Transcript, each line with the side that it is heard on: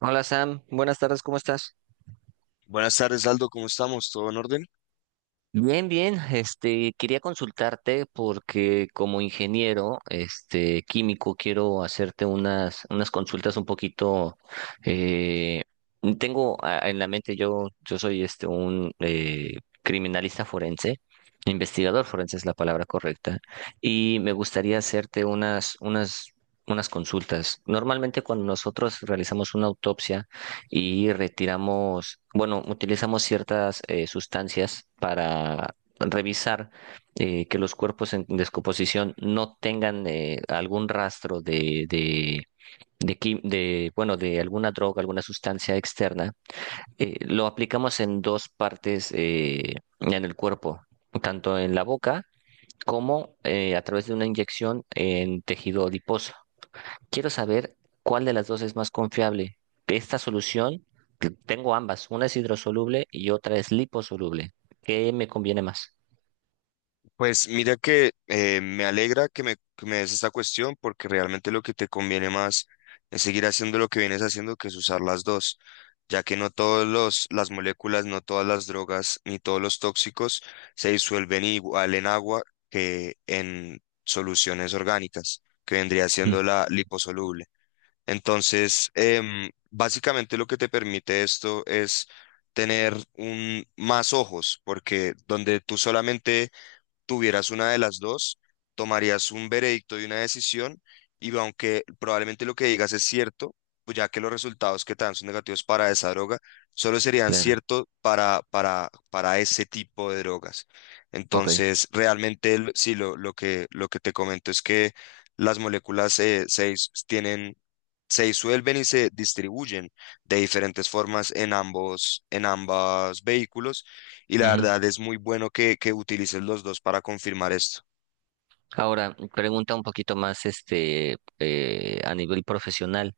right: Hola Sam, buenas tardes, ¿cómo estás?
left: Buenas tardes, Aldo, ¿cómo estamos? ¿Todo en orden?
right: Bien, bien, quería consultarte porque como ingeniero, químico, quiero hacerte unas consultas un poquito, eh, tengo en la mente, yo soy un criminalista forense, investigador forense es la palabra correcta, y me gustaría hacerte unas consultas. Normalmente cuando nosotros realizamos una autopsia, y retiramos, bueno, utilizamos ciertas sustancias para revisar que los cuerpos en descomposición no tengan algún rastro de, bueno, de alguna droga, alguna sustancia externa. Lo aplicamos en dos partes en el cuerpo, tanto en la boca como a través de una inyección en tejido adiposo. Quiero saber cuál de las dos es más confiable. De esta solución, que tengo ambas, una es hidrosoluble y otra es liposoluble. ¿Qué me conviene más?
left: Pues mira que me alegra que me des esta cuestión porque realmente lo que te conviene más es seguir haciendo lo que vienes haciendo, que es usar las dos, ya que no todos las moléculas, no todas las drogas, ni todos los tóxicos se disuelven igual en agua que en soluciones orgánicas, que vendría
right: Ujú.
left: siendo la liposoluble. Entonces, básicamente lo que te permite esto es tener más ojos, porque donde tú solamente tuvieras una de las dos, tomarías un veredicto y una decisión, y aunque probablemente lo que digas es cierto, pues ya que los resultados que te dan son negativos para esa droga, solo serían
right: Claro.
left: ciertos para ese tipo de drogas.
right: Ok.
left: Entonces, realmente, sí, lo que te comento es que las moléculas 6 tienen se disuelven y se distribuyen de diferentes formas en ambos vehículos. Y la
right: Ujú.
left: verdad es muy bueno que utilices los dos para confirmar esto.
right: Ahora, pregunta un poquito más a nivel profesional.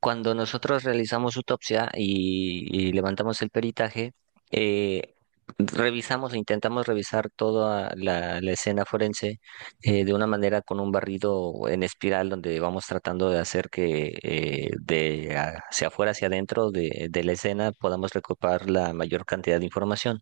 right: Cuando nosotros realizamos autopsia y levantamos el peritaje, eh, revisamos e intentamos revisar toda la escena forense, de una manera con un barrido en espiral donde vamos tratando de hacer que de hacia afuera, hacia adentro de la escena podamos recuperar la mayor cantidad de información.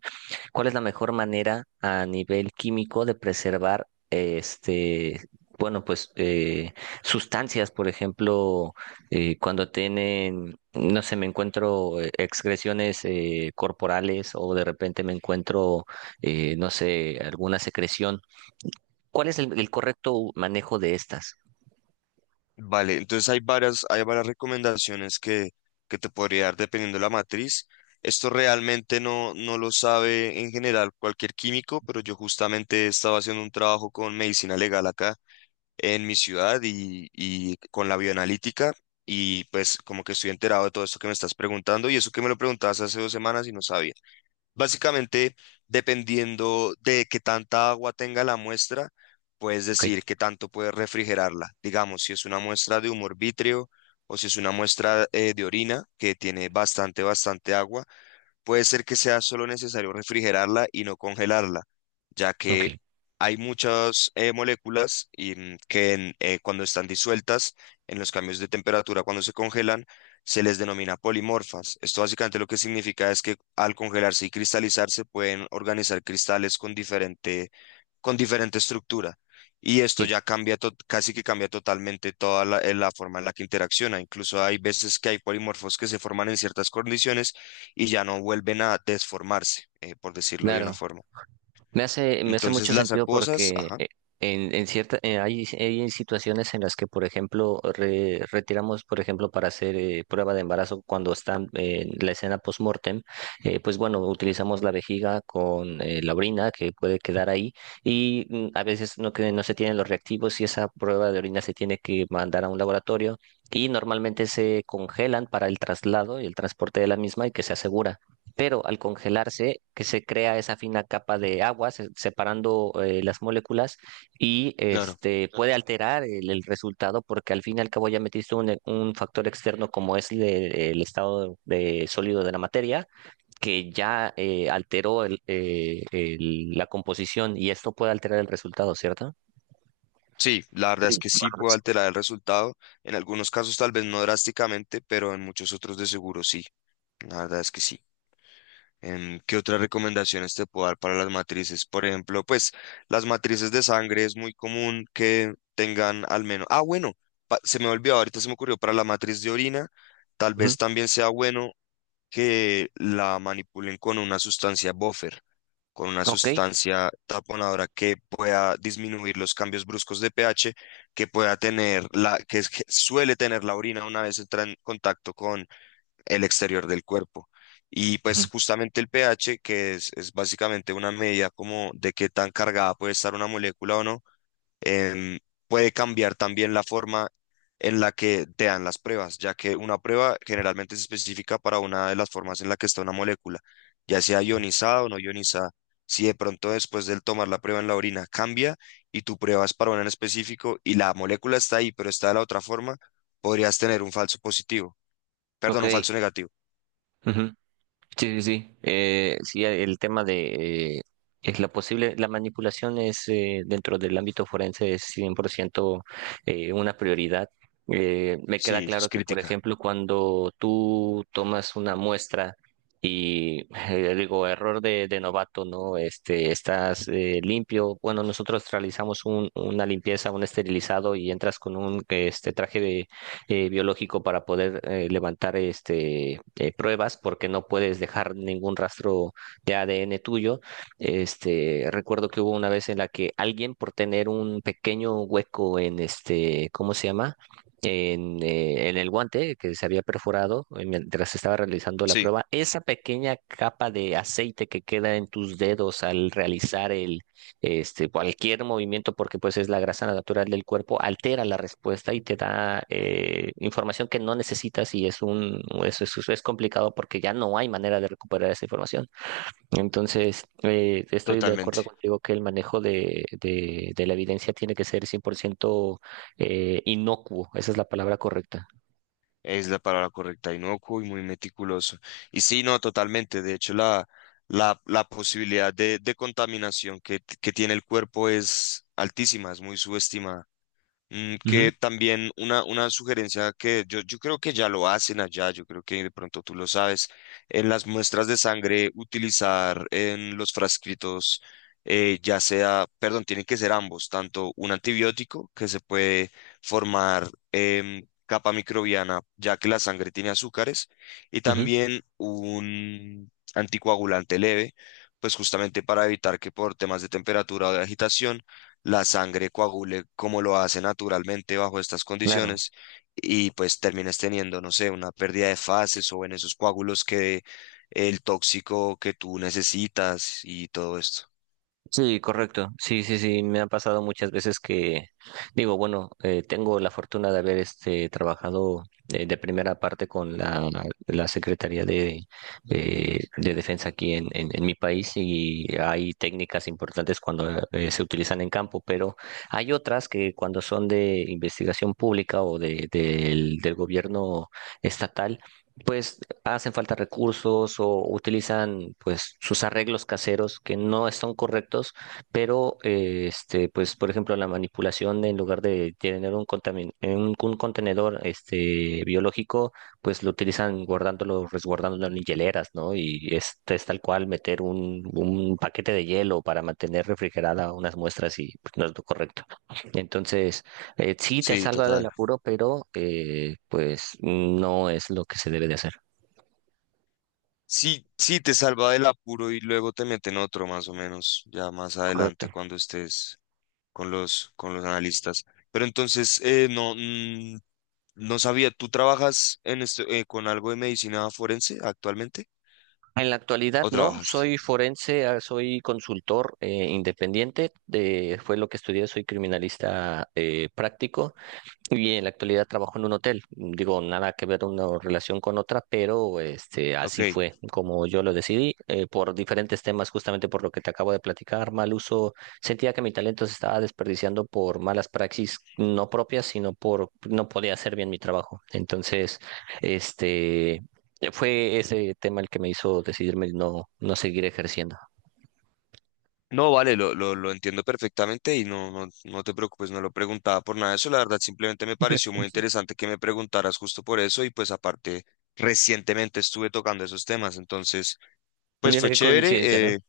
right: ¿Cuál es la mejor manera a nivel químico de preservar bueno, pues eh, sustancias? Por ejemplo, cuando tienen, no sé, me encuentro excreciones corporales, o de repente me encuentro, no sé, ¿alguna secreción? ¿Cuál es el correcto manejo de estas?
left: Vale, entonces hay varias recomendaciones que te podría dar dependiendo de la matriz. Esto realmente no lo sabe en general cualquier químico, pero yo justamente estaba haciendo un trabajo con medicina legal acá en mi ciudad y con la bioanalítica, y pues como que estoy enterado de todo esto que me estás preguntando, y eso que me lo preguntabas hace dos semanas y no sabía. Básicamente, dependiendo de qué tanta agua tenga la muestra, puedes
right: Ok,
left: decir qué tanto puedes refrigerarla. Digamos, si es una muestra de humor vítreo, o si es una muestra de orina que tiene bastante agua, puede ser que sea solo necesario refrigerarla y no congelarla, ya
right: ok,
left: que hay muchas moléculas que cuando están disueltas en los cambios de temperatura, cuando se congelan, se les denomina polimorfas. Esto básicamente lo que significa es que al congelarse y cristalizarse pueden organizar cristales con diferente estructura. Y esto
right: sí,
left: ya cambia, casi que cambia totalmente toda la forma en la que interacciona. Incluso hay veces que hay polimorfos que se forman en ciertas condiciones y ya no vuelven a desformarse, por decirlo de una
right: claro.
left: forma.
right: Me hace
left: Entonces
right: mucho
left: las
right: sentido
left: acuosas,
right: porque
left: ajá,
right: en cierta, hay situaciones en las que, por ejemplo, retiramos, por ejemplo, para hacer prueba de embarazo cuando están en la escena post-mortem, pues bueno, utilizamos la vejiga con la orina que puede quedar ahí y a veces no, que, no se tienen los reactivos y esa prueba de orina se tiene que mandar a un laboratorio y normalmente se congelan para el traslado y el transporte de la misma y que se asegura, pero al congelarse, que se crea esa fina capa de agua separando las moléculas y
left: claro.
right: este puede alterar el resultado, porque al fin y al cabo ya metiste un factor externo como es el estado de sólido de la materia que ya alteró la composición, y esto puede alterar el resultado, ¿cierto?
left: Sí, la verdad es que sí puede alterar el resultado. En algunos casos tal vez no drásticamente, pero en muchos otros de seguro sí. La verdad es que sí. ¿Qué otras recomendaciones te puedo dar para las matrices? Por ejemplo, pues las matrices de sangre es muy común que tengan al menos... Ah, bueno, se me olvidó, ahorita se me ocurrió para la matriz de orina, tal
right: Ujú.
left: vez también sea bueno que la manipulen con una sustancia buffer, con una
right: Ok.
left: sustancia taponadora que pueda disminuir los cambios bruscos de pH que pueda tener la que suele tener la orina una vez entra en contacto con el exterior del cuerpo. Y
right: Ujú.
left: pues justamente el pH, es básicamente una medida como de qué tan cargada puede estar una molécula o no, em, puede cambiar también la forma en la que te dan las pruebas, ya que una prueba generalmente es específica para una de las formas en la que está una molécula, ya sea ionizada o no ionizada. Si de pronto después del tomar la prueba en la orina cambia y tu prueba es para una en específico y la molécula está ahí, pero está de la otra forma, podrías tener un falso positivo,
right: Ok.
left: perdón, un falso negativo.
right: Ujú. Sí, sí, sí. Sí, el tema de es la posible, la manipulación es, dentro del ámbito forense, es 100% una prioridad. Me queda
left: Sí, es
right: claro que, por
left: crítica.
right: ejemplo, cuando tú tomas una muestra digo, error de novato, ¿no? Estás limpio. Bueno, nosotros realizamos una limpieza, un esterilizado, y entras con un este traje de biológico para poder levantar pruebas, porque no puedes dejar ningún rastro de ADN tuyo. Este, recuerdo que hubo una vez en la que alguien por tener un pequeño hueco en este, ¿cómo se llama? En el guante, que se había perforado mientras estaba realizando la
left: Sí,
right: prueba, esa pequeña capa de aceite que queda en tus dedos al realizar cualquier movimiento, porque pues es la grasa natural del cuerpo, altera la respuesta y te da información que no necesitas, y es es complicado porque ya no hay manera de recuperar esa información. Entonces, estoy de acuerdo
left: totalmente.
right: contigo que el manejo de la evidencia tiene que ser 100% inocuo, esa es la palabra correcta.
left: Es la palabra correcta, inocuo y muy meticuloso. Y sí, no, totalmente. De hecho, la posibilidad de contaminación que tiene el cuerpo es altísima, es muy subestimada.
right: Ujú,
left: Que también una sugerencia que yo creo que ya lo hacen allá, yo creo que de pronto tú lo sabes, en las muestras de sangre utilizar en los frascritos, ya sea, perdón, tienen que ser ambos, tanto un antibiótico que se puede formar capa microbiana, ya que la sangre tiene azúcares, y
right: ujú.
left: también un anticoagulante leve, pues justamente para evitar que por temas de temperatura o de agitación, la sangre coagule como lo hace naturalmente bajo estas
right: Claro.
left: condiciones, y pues terminas teniendo, no sé, una pérdida de fases o en esos coágulos que el tóxico que tú necesitas y todo esto.
right: Sí, correcto. Sí, sí, sí, me ha pasado muchas veces que digo, bueno, tengo la fortuna de haber este trabajado de primera parte con la Secretaría de Defensa aquí en mi país, y hay técnicas importantes cuando se utilizan en campo, pero hay otras que cuando son de investigación pública o del gobierno estatal, pues hacen falta recursos o utilizan pues sus arreglos caseros que no están correctos, pero pues por ejemplo la manipulación, en lugar de tener un un contenedor este biológico, pues lo utilizan guardándolo, resguardándolo en hieleras, ¿no? Y es tal cual meter un paquete de hielo para mantener refrigerada unas muestras y pues, no es lo correcto. Entonces, sí, te
left: Sí,
right: salva del
left: total.
right: apuro, pero pues no es lo que se debe de hacer.
left: Sí, sí, te salva del apuro y luego te meten otro más o menos, ya más adelante
right: Correcto.
left: cuando estés con los analistas. Pero entonces, no, no sabía, ¿tú trabajas en esto, con algo de medicina forense actualmente?
right: En la actualidad
left: ¿O
right: no,
left: trabajaste?
right: soy forense, ah, soy consultor independiente, de, fue lo que estudié, soy criminalista práctico. Y en la actualidad trabajo en un hotel. Digo, nada que ver una relación con otra, pero este,
left: Ok.
right: así fue como yo lo decidí, por diferentes temas, justamente por lo que te acabo de platicar, mal uso. Sentía que mi talento se estaba desperdiciando por malas praxis no propias, sino por no podía hacer bien mi trabajo. Entonces, este, fue ese tema el que me hizo decidirme no, no seguir ejerciendo.
left: No, vale, lo entiendo perfectamente y no, no, no te preocupes, no lo preguntaba por nada de eso, la verdad simplemente me pareció muy interesante que me preguntaras justo por eso, y pues aparte recientemente estuve tocando esos temas, entonces pues
right: Mira
left: fue
right: qué coincidencia, ¿no?
left: chévere,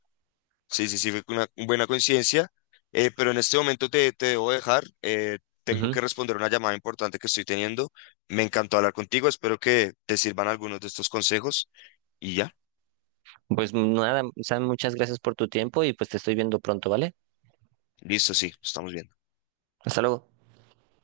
left: sí, sí, sí, fue una buena coincidencia, pero en este momento te debo dejar, tengo que
right: Ujú.
left: responder una llamada importante que estoy teniendo, me encantó hablar contigo, espero que te sirvan algunos de estos consejos y ya,
right: Pues nada, Sam, muchas gracias por tu tiempo y pues te estoy viendo pronto, ¿vale?
left: listo, sí, estamos bien.
right: Hasta luego.